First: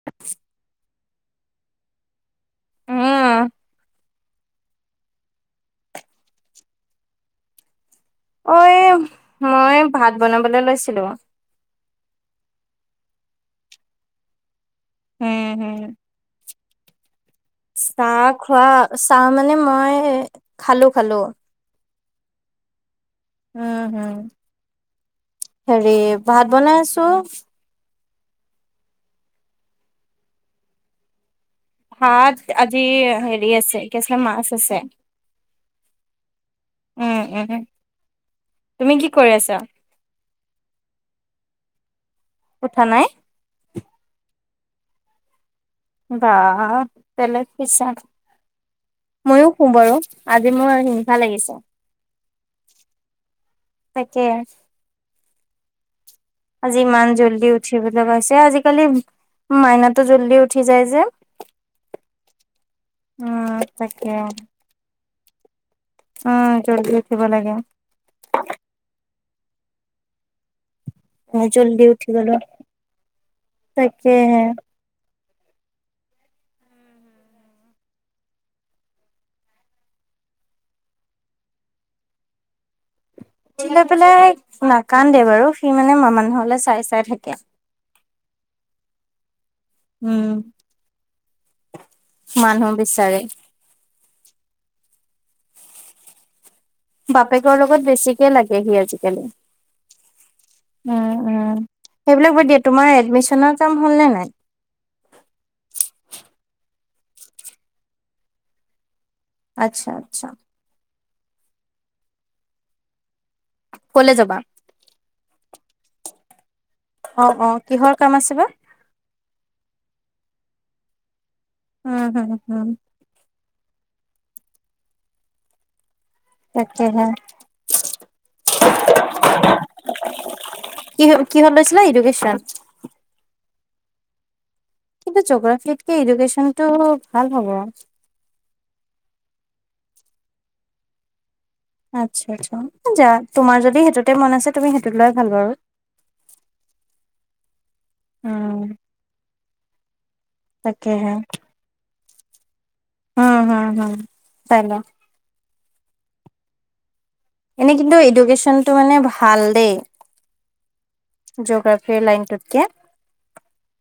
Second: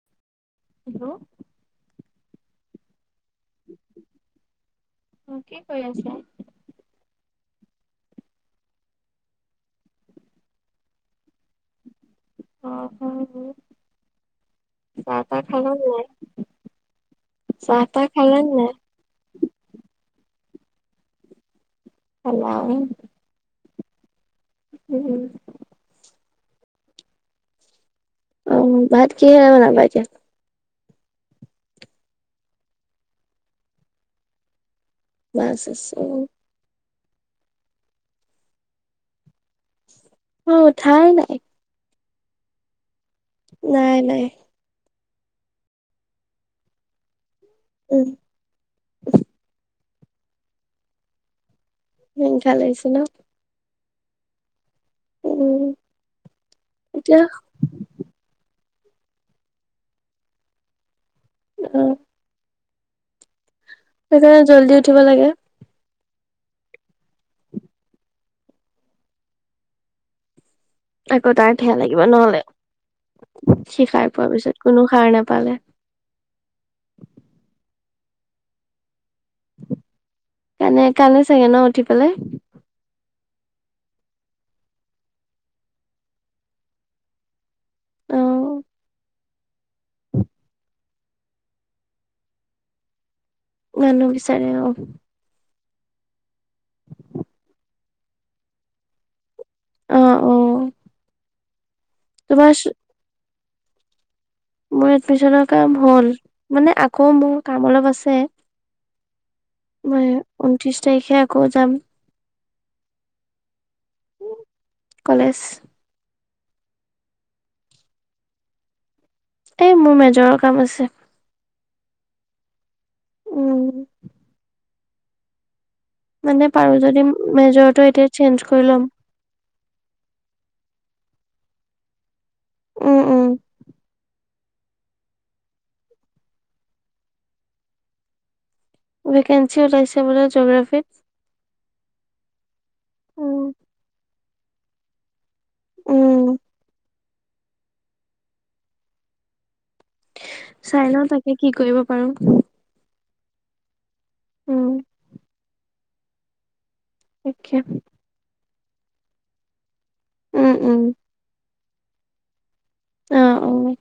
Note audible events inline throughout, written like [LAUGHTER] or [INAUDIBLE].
[UNINTELLIGIBLE] Hello? উম। উম কি কৰি আছা? অ', এই মই ভাত বনাবলৈ লৈছিলোঁ। অ [UNINTELLIGIBLE] চাহ তাহ উম, খালা হুম। নাই, চাহ টাহ খালা নাই? চাহ মানে মই খালোঁ-খালোঁ। [UNINTELLIGIBLE] উম-হুম। উম-হুম। হেৰি ভাত বনাই আছোঁ। উম, ভাত কিহেৰে বনাবা এতিয়া? ভাত আজি হেৰি আছে কেছা মাছ আছে। মাছ আছে অ'। উম-উম, তুমি কি কৰি আছা? মই উঠাই নাই। উঠা নাই? নাই-নাই। বাহ বেলেগ শুইছা, উম মইয়ো শুও বাৰু। আজি মোৰ হিংসা লাগিছে। হিংসা লাগিছে ন? তাকে। উম। আজি ইমান এতিয়া জল্দি উঠিবলৈ হৈছে, আজিকালি মাইনাতো জল্দি উঠি যায় যে। উম। উম, তাকে। সেইকাৰণে জল্দি উঠিব লাগে। উম, জল্দি উঠিব লাগে। আকৌ তাৰ ধেয়া জল্দি লাগিব উঠি গ'লো নহলে, শি খাৰ পোৱাৰ তাকেহে। পিছত কোনো সাৰ নাপালে। কনে কান্দে চাগে ন উঠি পেলাই? লৈ পেলাই নাকান্দে বাৰু সি মানে মানুহলৈ চাই-চাই থাকে। অ উম, মানুহ বিচাৰে। মানুহ বিচাৰে অ'। [INAUDIBLE] বাপেকৰ লগত বেছিকে লাগে সি আজিকালি, অ অ উম-উম। সেইবিলাক বাদ দিয়া তোমাৰ এডমিশনৰ কাম হ'ল নে নাই? মোৰ এডমিশনৰ কাম হ'ল। মানে আকৌ মোৰ কাম অলপ আছে। আচ্ছা মই আচ্ছা ঊনত্ৰিশ তাৰিখে আকৌ যাম। কলে যাবা? কলেজ। অ', অ', কিহৰ কাম আছে বা? এই মোৰ মেজৰৰ কাম আছে। উম হুম-হুম। উম। মানে পাৰো যদি তাকেহে মেজৰটো এতিয়া চেঞ্জ কৰি ল'ম। কিহত-কিহত লৈছিলে ইডুকেশচন? উম-উম। কিন্ত জগ্ৰাফীতকে ইডুকেশ্বনটো ভাল হব। ভেকেঞ্চি ওলাইছে বোলে জ'গ্ৰাফিৰ। আচ্ছা-আচ্ছা যা উম তোমাৰ যদি সেইটোতে মন আছে তুমি সেইটোত লোৱাই ভাল বাৰু। উম। উম। চাই লওঁ তাকেহে তাকে কি কৰিব পাৰোঁ। উম হম-হম, চাই উম লোৱা। তাকে এনেই কিন্তু এডুকেশ্যনটো মানে ভাল দেই। উম-উম। জিঅোগ্ৰাফিৰ লাইনটোত কেই। অ', অ'।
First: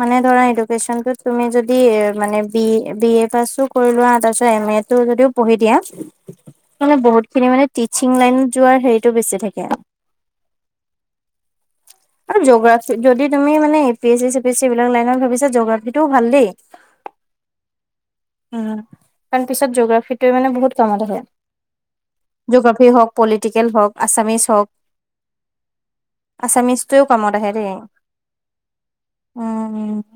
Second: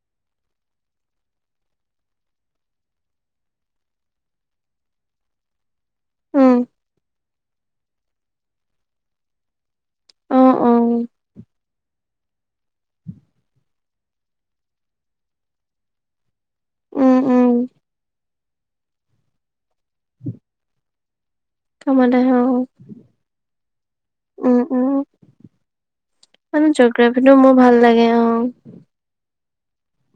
মানে ধৰা এডুকেচন টোত তুমি যদি মানে বি এ-বি এ পাছো কৰি লোৱা তাৰপিছত এম এ তটো যদিও পঢ়ি উম দিয়া মানে বহুত খিনি মানে টিচিং লাইন যোৱাৰ হেৰিতটো বেছি থাকে। অ', অ'। আৰু জগ্ৰাফি যদি তুমি মানে AP S C C PS C এইবিলাক লাইনত ভাবিছা জোগ্ৰাফি টো ভাল দেই। উম-উম। উম, কাৰণ পিছত জগ্ৰাফিটোৱে মানে বহুত কামত আহে। কামত আহে অ জগ্ৰাফী হওঁক, পলিটিকেল হওঁক, আছামিছ উম হওঁক উম মানে আছামিছটোৱেও জগ্ৰাফিটো কামত আহে মোৰ দেই, ভাল লাগে অ উম-উম।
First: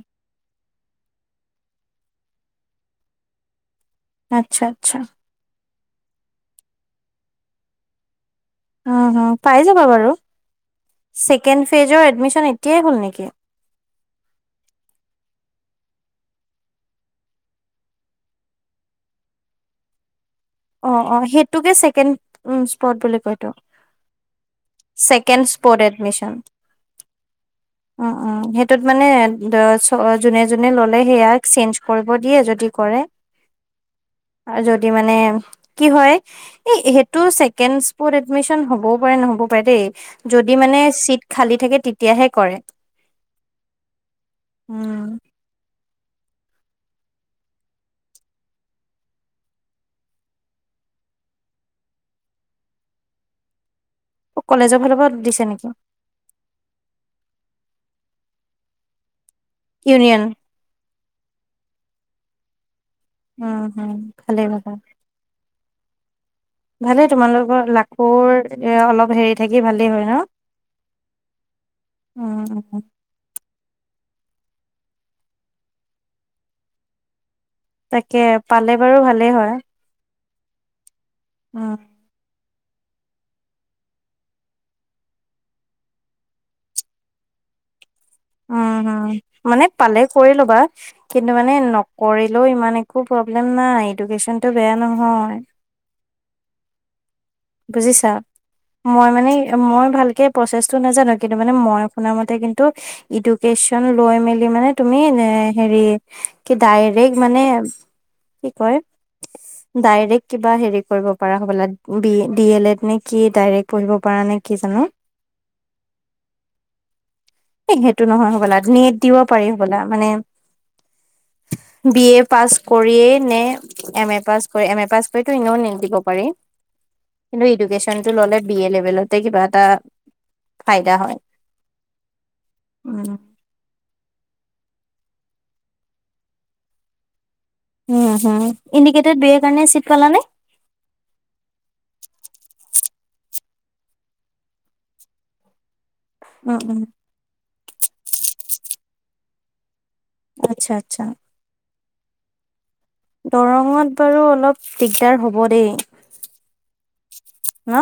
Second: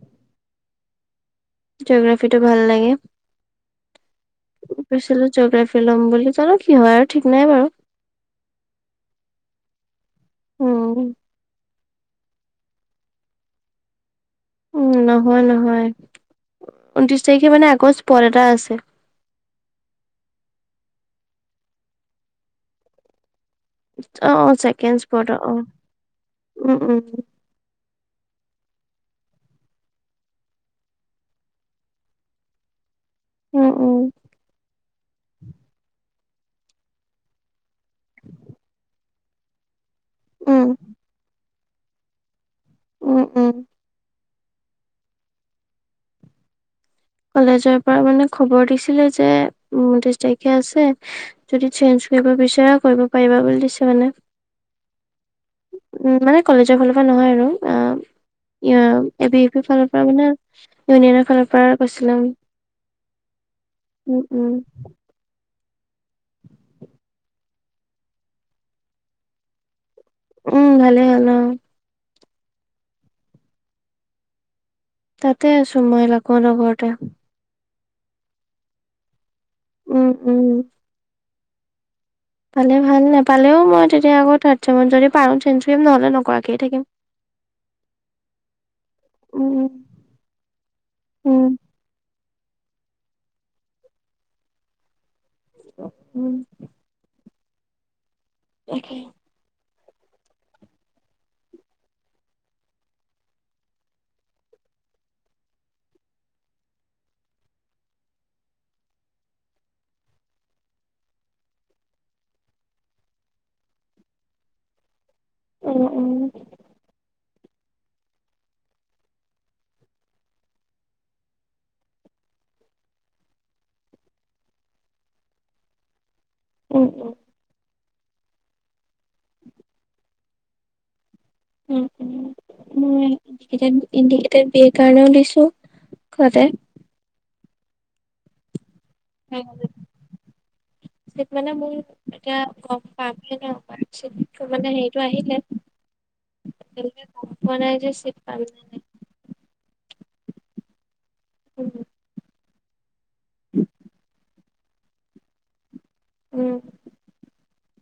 জিঅ'গ্ৰাফি টো ভাল লাগে। আচ্ছা-আচ্ছা। জঅ'গ্ৰাফি ল'ম বুলি জানোঁ কি হয় আৰু ঠিক নাই বাৰু। উম-হুম, পাই যাবা বাৰু। উম। ছেকেণ্ড ফেজৰ এডমিশ্যন এতিয়াই হ'ল নেকি? নহয়-নহয়, ঊনত্ৰিশ তাৰিখে মানে আকৌ স্পট এটা আছে। অ', অ', সেইটোকে চছেকেণ্ড উম স্পট বুলি কয়তো। অ', অ', চছেকেণ্ড স্পট ছেকেণ্ড অ', স্পট এডমিশ্যন উম-উম। অ', অ', সেইটোত মানে যোনে-যোনে ললে সেয়া চেঞ্জ কৰিব দিয়ে যদি কৰে। উম-উম। যদি মানে কি হয়, এই সেইটো ছেকেণ্ড স্পট এডমিশ্যন হবও পাৰে নহ'ব পাৰে দেই, যদি উম মানে চিট খালী থাকে তেতিয়াহে কৰে। উম-উম। উম। কলেজৰ পৰা মানে খবৰ দিছিলে যে, ঊনত্ৰিশ তাৰিখে আছে। যদি চেঞ্জ কৰিব বিচৰা কৰিব পাৰিবা বুলি দিছে মানে। অ', কলেজৰ ফালৰ পৰা দিছে নেকি? উম মানে কলেজৰ ফালৰ পৰা নহয় আৰু, উম এ বি এ পি ফালৰ পৰা ইউনিয়ন মানে ইউনিয়নৰ ফালৰ পৰা কৈছিলে আৰু। উম-হম, ভালে কথা। ভালেই তোমালোকৰ লাখুৰ এয়া অলপ হেৰিত থাকি ভালেই হয় ন? [INAUDIBLE] উম ভালে হ'ল অ তাতে আছোঁ মই লাকৰ লগতে। তাকে পালে বাৰু ভালে হয়। উম-উম। অ'। পালে ভাল নাপালেও মই তেতিয়া আকৌ থাৰ্ড চেমত যদি পাৰোঁ চেঞ্জ কৰিম, নহ'লে নকৰাকেই থাকিম। [INAUDIBLE] উম-হুম। মানে উম পালে কৰি ল'বা। কিন্তু উম মানে নক্‌ কৰিলেও ইমান একো প্ৰব্লেম নাই এডুকেশ্যনটো বেয়া নহয়। উম। বুজিছা? তাকে মই মানে মই ভালকে প্ৰচেছটো নাজানোঁ। কিন্তু মানে, মই শুনা মতে কিন্তু এডুকেশচন লৈ মেলি মানে তুমি এনে হেৰি কি ডাইৰেক্ট মানে কি কয় ডাইৰেক্ট কিবা হেৰি কৰিব পৰা হবলা, B A D El Ed নে কি ডাইৰেক্ট পঢ়িব পৰা নে কি জানো? উম-উম। এই সেইটো নহয় হ'বলা নেট দিব পাৰি হ'বলা মানে বি এ পাছ কৰিয়ে নে এম এ পাছ কৰি এম এ পাছ কৰিতো ইনেও নেট দিব পাৰি। উম। কিন্তু এডুকেশ্যনটো ল'লে বি এ লেভেলতে কিবা এটা ফাইদা হ'য়। উম-উম। উম ৰিচেণ্ট ইণ্ডিকেটেড বি এৰ কাৰণেও দিছোঁ, ঘৰতে। উম-হুম, ইণ্ডিকেটত বি এ কাৰণে চিট পালা নে? চিট মানে মোৰ এতিয়া গম পামেহে ন', মানে চিট্‌টো মানে হেৰিটো আহিলে। উম উম এতিয়ালৈকে গমপোৱা নাই যে চিট পালোঁ নাই। আচ্ছা-আচ্ছা। উম। দৰঙত বাৰু অলপ দিগ্‌দাৰ হ'ব দেই। উম। হা?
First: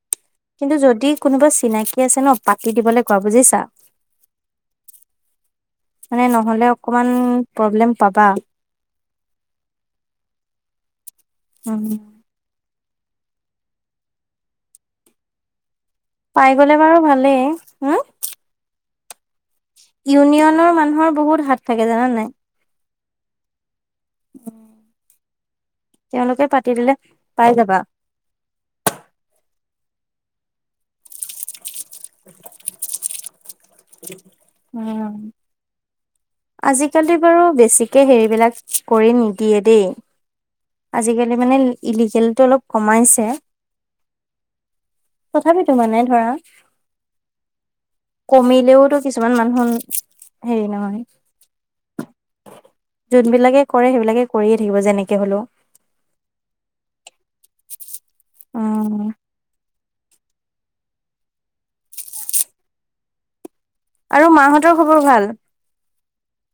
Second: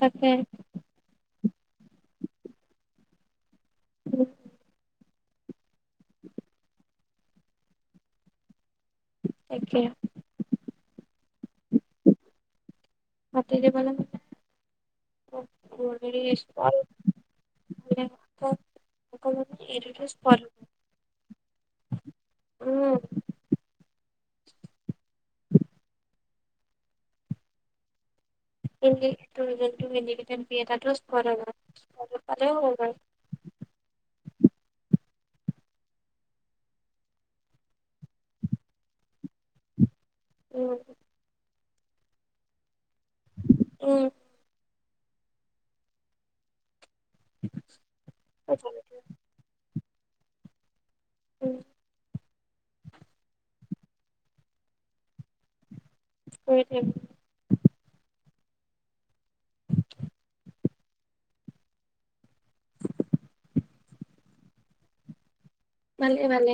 তাকে। কিন্তু যদি কোনোবা চিনাকি আছে ন', পাতি দিবলে কোৱা বুজিছা? [INAUDIBLE] মানে নহ'লে অকমান প্ৰব্লেম পাবা। তাকে। উম। পাতি দিবলে। পাই গ'লে বাৰু ভালেই, উম। অ'। [UNINTELLIGIBLE] ইউনিয়নৰ মানুহৰ বহুত হাত থাকে জানা নাই। উম। [INAUDIBLE] তেওঁলোকে পাতিদিলে পাই যাবা। [UNINTELLIGIBLE] দুই এটাটো স্পটৰ হ'য়, সেইটোত পালে হ'ব বাৰু। উম। আজিকালি বাৰু বেছিকে হেৰিবিলাক কৰি নিদিয়ে দেই। উম। আজিকালি মানে ইলিগেলটো অলপ কমাইছে। উম তথাপিটো মানে ধৰা, কমিলেওটো কিছুমান মানুহ হেৰি নহয়। উম। যোনবিলাকে কৰে সেইবিলাকে কৰিয়ে থাকিব, যেনেকে হ'লেও। কৰি থাকিব উম। আৰু মাহঁতৰ খবৰ ভাল। ভালে- ভালে।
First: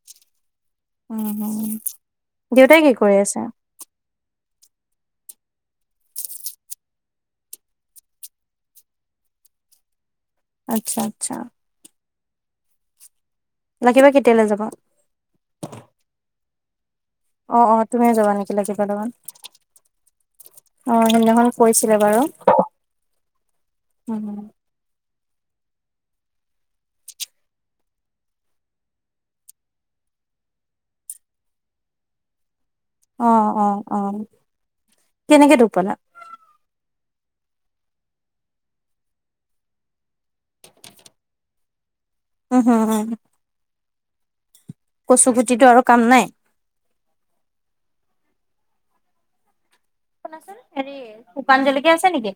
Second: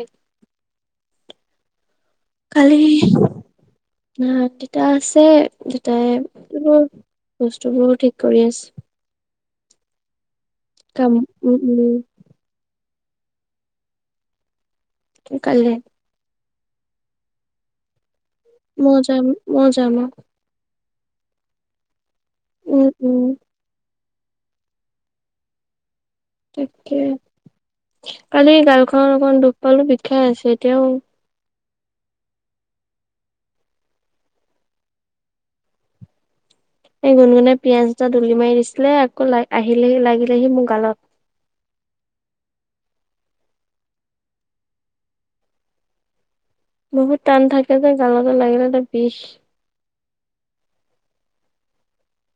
উম, হম। কালি নাই, দেতা আছে, দেতাই কিবা বস্তুবোৰ ঠিক কৰি আছে। আচ্ছা কাম, আচ্ছা উম, উম। লাকী বা কেতিয়ালে যাব। উম, কাইলে। অ', অ', তুমিও যাবা নেকি লাকী বা ময়ো লগত। যাম ময়ো যাম উম অ', সেইদিনাখন কৈছিলে বাৰু। উম, উম। উম, হম। তাকে, কালি গালখনত অকমান দুখ পালো বিষাই আছে এতিয়াও। অ', অ', অ', কেনেকে দুখ পালা। এই গুণগুনে পিয়াজ এটা দলি মাৰি দিছিলে, আকৌ লা আহিলেহি লাগিলেহি মোৰ গালত। উম, হম, কচু গুটিটো আৰু কাম নাই। বহুত টান থাকে যে, গালতে লাগিলে এতিয়া বিষ। শুনাচোন, হেৰি শুকান জলকীয়া আছে নেকি,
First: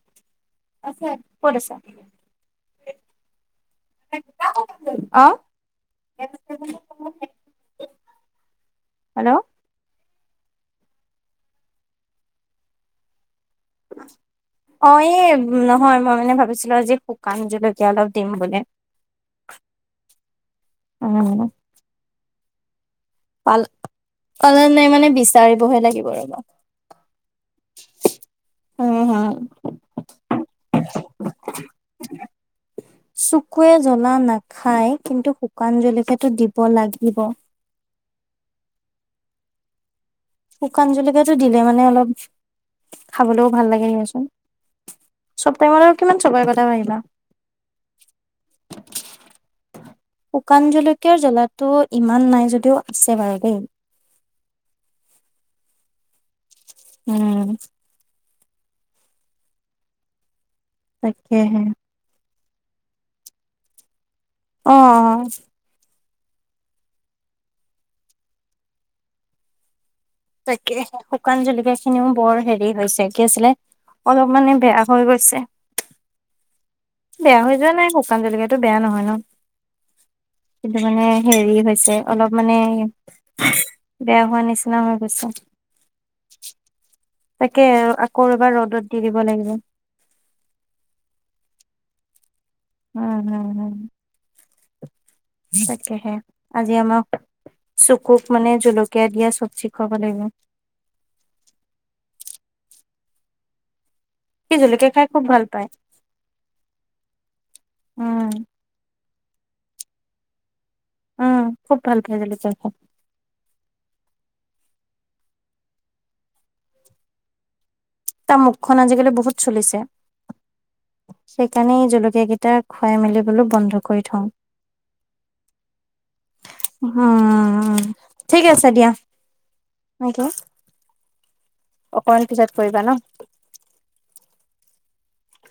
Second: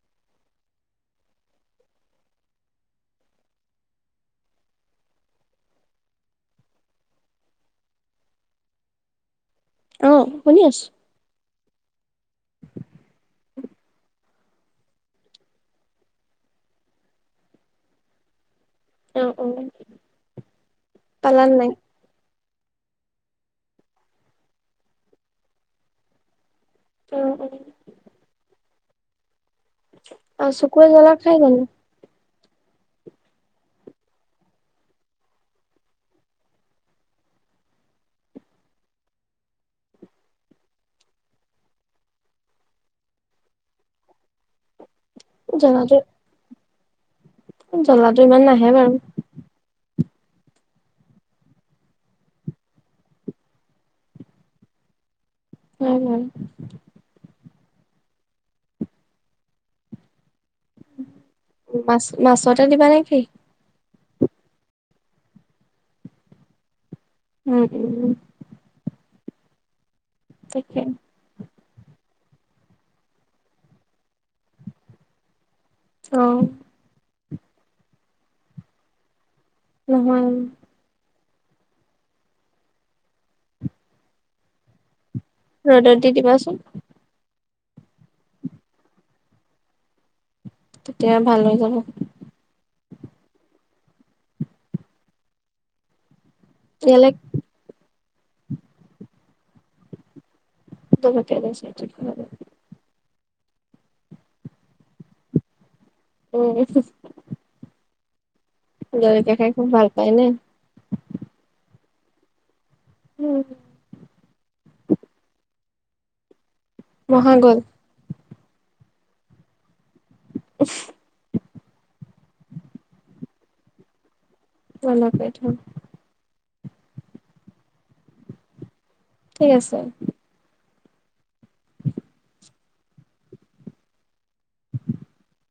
আছে, ক'ত আছে। [INAUDIBLE] [UNINTELLIGIBLE] অ', [UNINTELLIGIBLE] হেল্ল'। অ', শুনি আছোঁ। [INAUDIBLE] অ', এই নহয় মই মানে ভাবিছিলো আজি শুকান জলকীয়া অলপ দিম বুলি। অ', অ', উম। পালা নাই। পাল, পালা নাই মানে বিচাৰিবহে লাগিব আৰু। উম, উম। উম, হম। আৰু চুকুৱে জলা খাই জানো। [INAUDIBLE] চুকুৱে জ্বলা নাখাই, কিন্তু শুকান জলকীয়াটো দিব লাগিব। শুকান জলকীয়াটো দিলে মানে অলপ, খাবলেও ভাল লাগে দিয়াচোন। চব টাইমতে জ্বলাটো কিমান চবৰে কথা ভাবিবা। জ্বলাটো ইমান নাহে বাৰু। শুকান জলকীয়াৰ জ্বলাটো ইমান নাই যদিও আছে বাৰু দেই। উম, উম। উম। তাকেহে। মাছ মাছতে দিবা নে কি। অ', অ', অ'। উম, উম। তাকে তাকেহে। শুকান জলকীয়াখিনিও বৰ হেৰি হৈছে কি আছিলে, অলপ মানে বেয়া হৈ গৈছে। অ'। বেয়া হৈ যোৱা নাই শুকান জলকীয়াটো, বেয়া নহয় ন। নহয়। কিন্তু মানে হেৰি হৈছে, অলপ মানে বেয়া হোৱা নিচিনা হৈ গৈছে। ৰ'দত দি দিবাচোন। তাকে, আকৌ ৰ'বা ৰ'দত দি দিব লাগিব। তেতিয়া ভাল হৈ যাব। উম, হম, হম। তাকেহে, আজি ইয়ালে আমাৰ চোকুক মানে জলকীয়া দিয়া চবজি খুৱাব লাগিব। [UNINTELLIGIBLE] সি জলকীয়া খাই খুব ভাল পায়। উম, [UNINTELLIGIBLE] উম। জলকীয়া খাই খুব ভাল পায় নে। উম, খুব ভাল পাই জলকীয়া খাই। উম। মোৰ হৈ গ'ল। তাৰ মুখখন আজিকালি বহুত চলিছে। [UNINTELLIGIBLE] সেইকাৰণে এই জলকীয়াকেইটা খুৱাই মেলি বুলো বন্ধ কৰি থওঁ। [UNINTELLIGIBLE] উম, ঠিক আছে দিয়া। ঠিক আছে। [UNINTELLIGIBLE] অকমান পিছত কৰিবা ন। [INAUDIBLE]